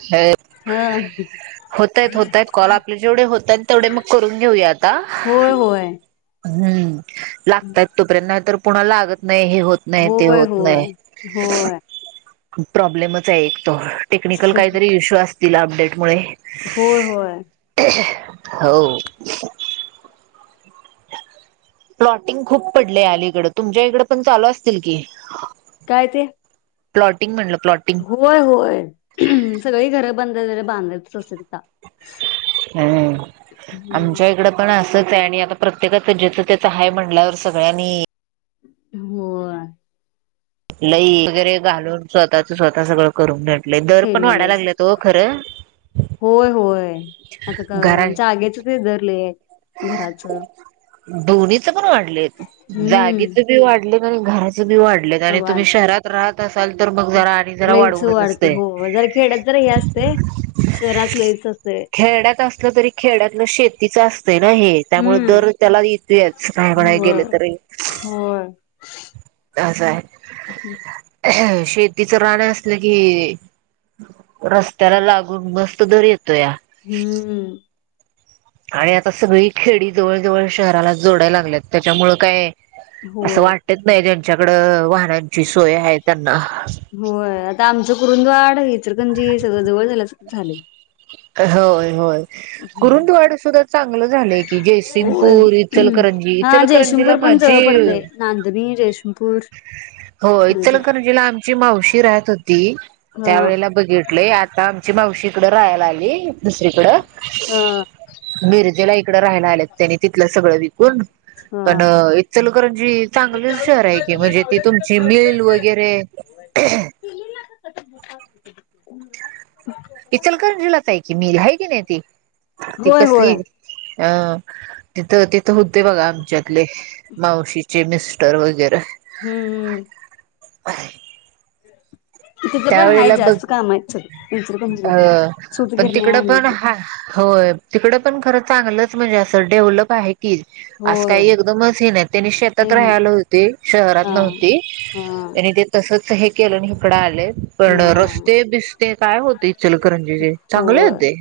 ह हा होतय होतय कॉल आपले जेवढे होत आहेत तेवढे मग करून घेऊया आता होय होय हम्म लागतय तोपर्यंत नाही तर पुुणाला आगत नाही हे होत नाही ते होय होत होय नाही होय प प्रॉब्लेमच आहे एक तो टेकिकलहीतरी इशू अस तिला अपडेट मुर [inaudible] होय होय हो प्लॉटिंग खूप पडले अलीकड तुमच्या इकड पण चालू असतील की काय ते प्लॉटिंग म्हणलं प्लॉटिंग होय होय सगळी घर बंद बांध सोससेात हम् आमच्या इकड पण अस आणि आता प्रत्येकाच ज्याच त्याच हाय म्हणल्यावर सगळ्यांनी हो लई वगैरे घालून स्वतःच स्वतः सगळं करून घ दर पण वाढाय केलेलंस लागल्यात ओ खरं होय होय आता का घरां जागेचच उभारलय घराच दोनी तर वा वा हम्म घरा ते बी वाढल्यात आणि तुम्ही वाढ शहरात राहत आसाल तर मग आणि जरा लईच वाढवूनच वाढते असतंय हो जरा खेड्यात जरा हे असते शहरात लईच असते हे त्यामुळे हम्म दर त्याला येतूयाच काय म्हणाय होय गेले तरं होय का असा अंह़ह शेतीचं राहणं असलं की रस्त्याला लागून मस्त दर येतोया हम्म आणि आता सगळी खेडी जवळ जवळ शहराला जोडाय लागल्यात त्याच्यामुळं काय असं होय वाटत नाही ज च्याकड वा ची सोय हाय त्यांना होय आता आमचं कुरुंदवाड इचलकरंजी सगळं जवळ झाल्यासारखं झालंय कहय होय कुरुंदवाड सुद्धा चांगलं झालं की होय. जयसिंगपूर इचलकरंजी हा इचलकरंजीला जयसिंगपूर पण माझी जवळ पडतय नांदणी जयसिंगपूर हो सगळं जवळ इचलकरंजीला आमची मावशी राहत हो ती हा त्यावेेळेला बघितलंय आता मावशीकडं राह्यला अे दुसरीकडं हा मिरजेला एक राह्यला आल्यात त्यानी तिथल्या सगळ्या ण पण हा इचलकरणजी चांगलच शहर आहे की म्हणजे ती तुमची मिल वगैरे ह इचलकर दिलाच आहे कि मी आहे की नाही ती ती होय होय कसली अ तिथं तिथं होते बघा आमच्यातले मावशीचे मिस्टर वगैरे हम्म हम्म ह तिथं पण हाय त्यावेळेला बघ जास्त काम आहेत सगळी इचलकरंजीला अ पण पण सूतगिरण्या तिकडं हे पण ते हा हो तिकड पण खर चांगलंच म्हणजे असं डेवलप आहे की आज होय काही एकदमच हेन त्यांनी नाही शेतात नाही राहायला होते शहरात हा नव्हते हा त्यांनी ते तसच हे केलं हकडा पण हा रस्ते बि काय होते चलकरंजी चांगले होय होते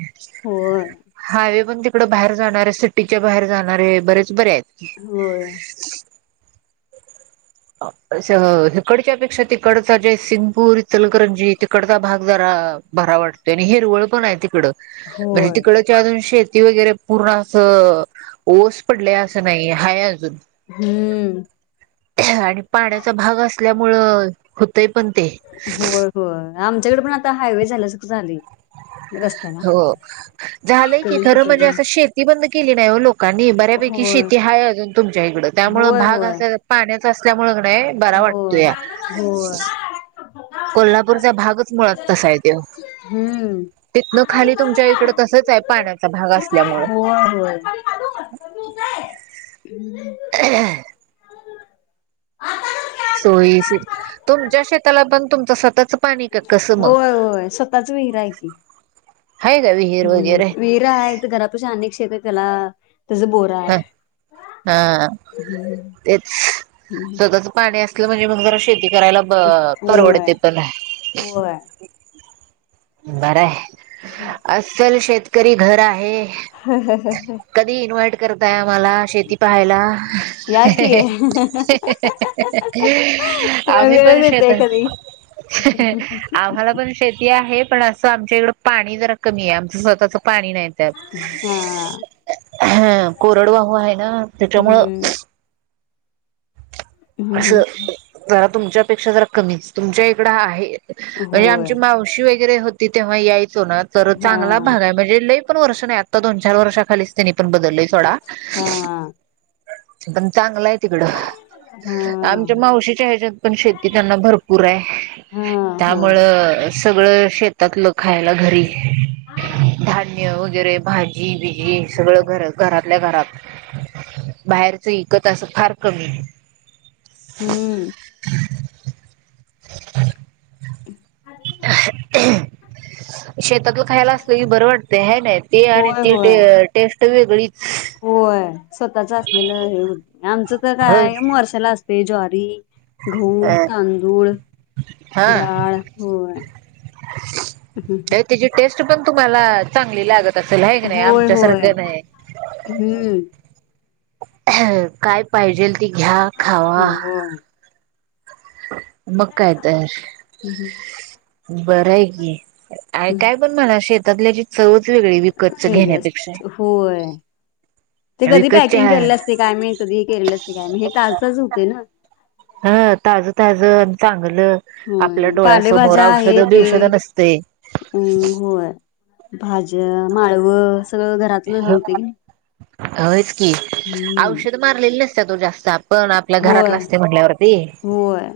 होय हायवे पण इकडं बाहेर जाणारे सिटीच्या बाहेर जाणारे बरेच बरे आहेत होय अ इिकडच्या पेक्षा तिकडचा जे सिंगपूर चलकरंजी तिकडचा भाग जरा भरा वाटतो आणि हिरवळ पण आहे तिकड म्हणजे होय तिकडच्याधून शेत वगैरे पूर्ण असं ओस पडले असं नाही हाय अजून हम्म आणि पाण्याचा भाग असल्यामुंळ होय होय आमच्याकडे पण आता हायवे झालास झाली. हो झालंय की इकडून खर म्हणजे तिकडनं. अस शेती बंद केली नाही हो लोकांनी बऱ्यापैकी होय शेती हाय अजून तुमच्या इकड त्यामुळे होय भाग होय असं पाण्या असल्यामुळे. पे बरा वाटत होय या. होय. कोल्हापूरचा भागच मुळात तसा आहे तेव हम्म. तिथनं खाली तुमच्या इकड तसच आहे पाण्याचा भाग असल्यामुळें. होय होय. सोयी सु तुमच्या शेताला पण तुमच स्वतत पाणी का कसं मग. होय होय स्वतःच विहिर आहे की हाय का विहीर हम्म वगैरे विहिरा आहे घरापशी अनेक शेत आहे त्याला. त्याच बोर ह आहे. हा तेच हम्म स्वतःच पाणी असलं म्हणजे मग जरा शेती करायला ब होय परवडते पण होय हाय. बरं हे. अस्सल शेत. गरीब घर आहे कधी इन्व्हाइट करताय आम्हाला शेती पाहायला या की तुम्हाला आम्ही वेळ पण शेत मिळतोय कधी आम्हाला पण शेती आहे. पण असं आमच्या इकडं पाणी जर कमी आहे आमचं स्वतःच पण पाणी नाही त्यात हा. ह कोरडवाहू आहे ना त्याच्यामुळ. हम्म. हं, असं हं. जरा तुमच्यापेक्षा जर कमी तुमच्या इकडं आहे. बई होय. आमची मावशी वई. [unintelligible] वैे होती ते्हा याई सोना तर चांगला भाग हां. आहे म्हणजे लई पण वर्ष नाही आता दोन चार वर्षाखलीच. तनी पण बदललोय सोडा. हां. चेतन चांगला आहे तकड. आमच्या हां. मावशीच्या ह्याच्यात पण शेती त्यांना भरपूर आहे हां. होय. त्यामुळं सगळं शेतातलं खायला घरी धान्य त्या वगैरे भाजी बिजी सगळं घर घरातल्या घरात. [inaudible] बाहेरच विकत असं फार कमी. हम्म [inaudible] [inaudible] शेतातलं खायला असतं की बरं वाटते हे नाही. ते आणि होय, ती होय. टेस्ट. वेगळीच. स्वतःच असलेलं हे आमचं तर होय काय वर्षाला अस ते ज्वारी गहू, अ तांदूळ डाळ होय. हम्म. ताई तिची टेस्ट पण तुम्हाला चांगली लागत कसल आहे क नाही होय, आमच्या होय. सारखं नाही हम्म. काय पाहिजेल ते घ्या खावा होय. मग काय तयार हम्म. बरय की हम्म. काय पण मला शेत [unintelligible] [unintelligible] बई विकतच वेगळे घेण्यापेक्षा असत होय. ते कधी विकतच्या पॅकिंग केले असते काय माहीत. सगळी केलेलस काय म हे तालचज होप येना हा ताजं ताजं म्हणलं आपल्या होय डोळ्यासमोर पालेभाज्या औषध आहे ते बिवषध नसतय. अम् होय. भाज्या माळव स सगळं घरातलं हे ते. होयच. की औषधं मारलेल नस [unintelligible] जास्त आप पण आपल्या घरातला होय असतय म्हटल्यावरती होय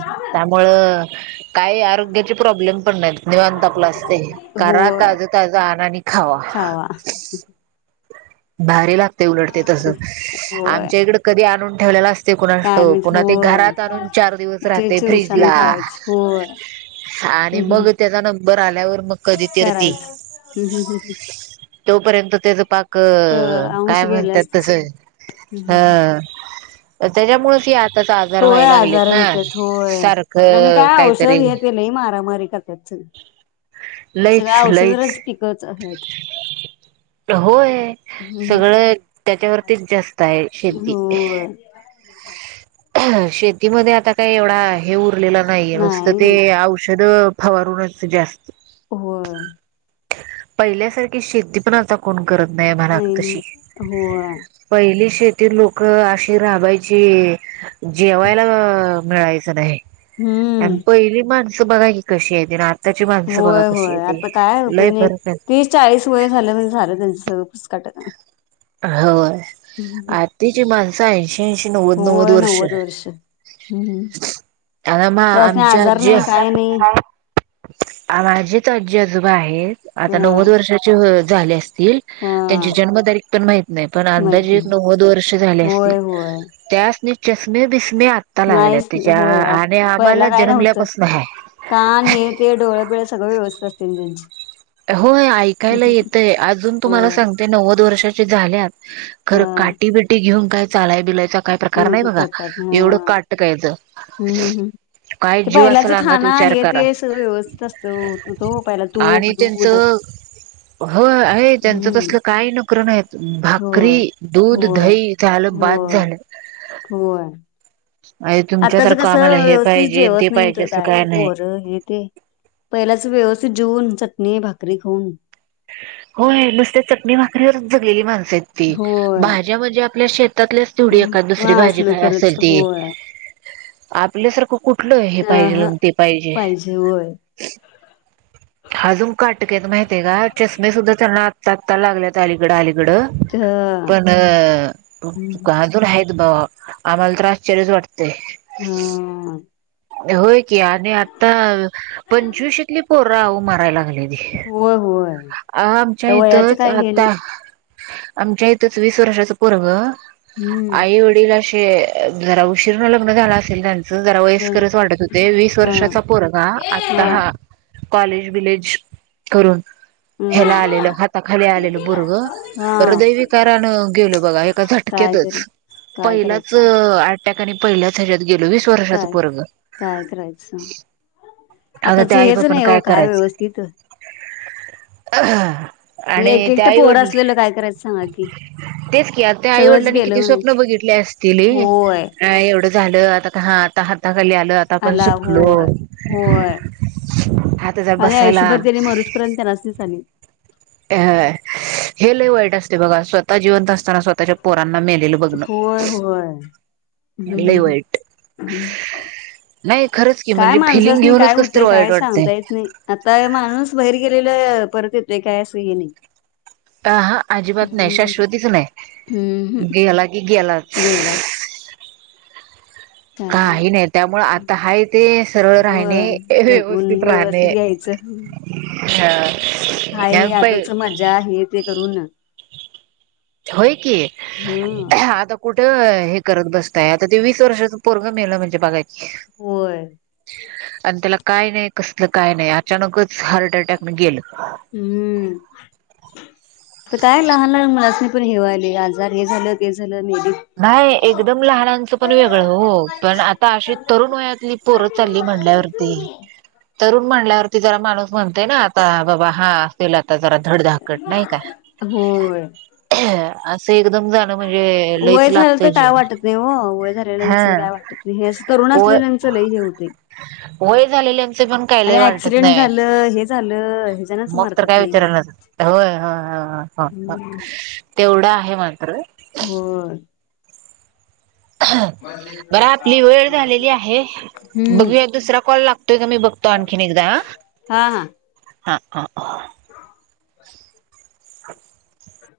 त्यामुळं काई आरोग्याचे प्रॉब्लेम पण नाहीत निवांत आपल असतयं करा होय ताजं ताजं आणा आणि खावा खावा. भारी लागत ते उडट ते तसं होय आमच्या इकड कधी आणून ठेवलेल असत काय कुणासठाउक म्हणजे पुना ते होय घरात आणून चार दिवस ते राहतय चिवसानं फ्रीजला खायच होय आणि हम्म मग त्याचा नंबर बर आल्यावर म कधी तर ती करायचं हम्म मग तोपरेंत त्येझ पाक हअ काय अंश गेले म्हणत्यात असते तस सगळे ह त्याच्यामुळेच हे आताच आजार होय व्हायला लागलेत आजारा ना होत्यात होय आणि सारखं काय औषध काहीतरी हे ते लई मारामारी करत्यात लईच लईच आहेत. होय हम्म सगळं त्याच्यावरतीच जास्त हाय शेती होय ह शेत तीमध्ये आता काय येवढा हे उरलेलं नाहीय नुसतं नाही ते नाही औषद फवारूनच जास्त होय पहिल्यासारखी शेती पण आता कोण करत नाहीय म्हणाव नाही तशी नाही होय पहिली शेतक ते लोक अआशी राबायची जेवायला मअ मिळायचं न्हाइ आण हम्म पहिली माणसं बगा की कशी हायती राण होय होय आता काय होत लय नाही की फरक तीस चाळीस वय झालं म्हणजे झालं त्यांचं. घटक [unintelligible] हो आरतीचा माण साईज तीनशे नव्वद नव्वद वर्ष हम्म. आ म त्यासनी आमच्या आजार आजी नाही काय नाही माझीच आजी उजवा आहे ह आता नव्वद वर्षाची होईल झाले असते ह त्यांची जन्मतारीख [inaudible] पण माहित नाही पण माहित अंदाजे एक नाही नव्वद वर्ष झाले असतील होय होय त्यांसनी चश्मे बिसमे- नाहीच होय पहिला आम्हाला काय नव्हतं जन्मल्यापासून आहे कान हे ते डोळे बिळ सगळं व्यवस्थित असत पैंजण [unintelligible] जची होय ऐकायला येतय अजून तुम्हाला होय सांगते नव्वद वर्षाच्या झाल्यात खरं काठी बिठी घेऊन काय चालाय [unintelligible] प्रकार ह्म्म नाही ह बघा प्रकार ह एवढं काटकायचं हम्म हम् हम्म काय ते जीव पहिल्याच असेल अंगात खाणं विचार आहे करा ते असे व्यवस्थित असत ओ प्यायला तूप, आणि दूध हो आहे त्यांच हम्म तसलं काही नखर नाही भाकरी होय दूध, होय दही त्यांना दिला बास होय झालं. होय आणि आताच तुमच्यासारखं कस आम्हाला हे व्यवस्थित पाहिजे ते जेवत नाहीत पाहिजे असं काय नाही पोर हे ते पहिल्याच व्यवस्थित जेऊन- चटणी भाकरी खाऊन- होय नुसत चटणी भाकरीवरच जगलेली माझ- होय भाज्या म्हणजे आपल्या शेतातल्याच तोडील एका दुसरी वा भाजी असलं काय तरच असेल ती होय आपल्यासारखं कुठ- कुठल हे अ पाहिजेल ह अन् ते पाहिजे आजुन काटकेत माहित आहे का चश्मे सुद्धा चलणार सत्ता लागल्या त्या अलीकडे आली तर पणज आहे [unintelligible] बघ आम्हाला तर आश्चर्यच वाटते हा होय की आणि आता अं पंचवीशतली पोर- [unintelligible] ह मारायला लागले होय होय आमच्या तर वयाचं इथच काय हे नाही आता - आमच्या इथेच वीस वर्षाच पोरग [unintelligible] हम्म आई वडीलाशी ते जरा उशीरा लग्न झाला असेल. जरा ह वयस्करच वाटत होते, वीस हा वर्षाचा पोरगा आता हा कॉलेज बिलेज [unintelligible] ह्याला आलेलं हम्म हाताखाली आलेलं पोरग हा हृदयविकारांन गेलं बघा एका काय करे झटक्यातच काय पहिलाच करायचं [unintelligible] त्या कडे पहिल्या [unintelligible] गेलो वीस वर्षाचं काय पोरगं, काय करायचं आता आताच त्या आई हेच नाही हो बापाला [unintelligible] काय करायच व्यवस्थित एक आणि त्या एकटं पोर आईवडील असलेलं काय करायचं सांगा की तेच की त्या सगळंच आईवडिलांनी गेलं किती स्वप्न म्हणायचं बघितले असतीली होय एवढ [unintelligible] [unintelligible] ली आलं आता आपण आला सुटलो. होय आता जरा आणी बसायला आयुषभर त्याने मरुजपर्यंत त्यांनाची सांगितली. हं हे लई वाईट असतंय बघा स्वतः जिवंत असताना स्वतः [unintelligible] होय, होय लय हमह वाईट ह नाही खरंच की काय म्हणजे फिलिंग माणसांनी घेऊनच काय कस तर होतय काय वाईट वाटतंय सांगता येत नाही आता माणूस बाहेर गेलेला [unintelligible] परत येतो काय असेही नाही. अंहां अजिबात नाही हम्म शाश्वतीच नाही. गेला की गेलाच. गेलाच. काही नाही त्यामुळे आता हाय ते सरळ हो राहणे जगून व्यवस्थित राहणे. व्यवस्थित घ्यायचं [unintelligible] हाय हे अ ह्यातच मजा आहे ते करू न होय की, हम्म आता कुठं हे करत [unintelligible] हाय आता ते वीस वर्षाच पोरग मेलं म्हणजे बघा की. होय. अन त्याला काय नाय, कसलं काय नाय अचानकच हार्ट अटॅक गेलं. हम्म तर काय लहान लहान [unintelligible] पण हे व्हयला आजार हे झालं जर. नाय एकदम लहानांचं पण वेगळं हो, पण आता अशी तरुण वयातली पोरं चालली म्हणल्यावरती तरुण [unintelligible] जरा माणूस म्हणतय ना आता बाबा हा असेल आता जरा धडधाकट नाही का, होय [unintelligible] [inaudible] एकदम झालं म्हणजे लय वय झालं लागत तर काय जीवन वाटत नाही हो वय हा झालेल्यांचं काय वाटत नाही हे असं तरुण वय असलेल्यांचं लई हे होतय वय झालेल्या आमच पण आणि कायलाही वाटत ऍक्सिडेंट नाही झालं हे झालं ह्याच्यानच मग तर मरत्यात काय लई विचारयलायय हा हा हा हम्म तेवढं आहे मा अरे हो बर आपली वेळ झालेली आहे हम्म बघूया दुसरा कॉल लागतोय का मी बघतो आणखीन एकदा हा हा ह हा हा हम [inaudible]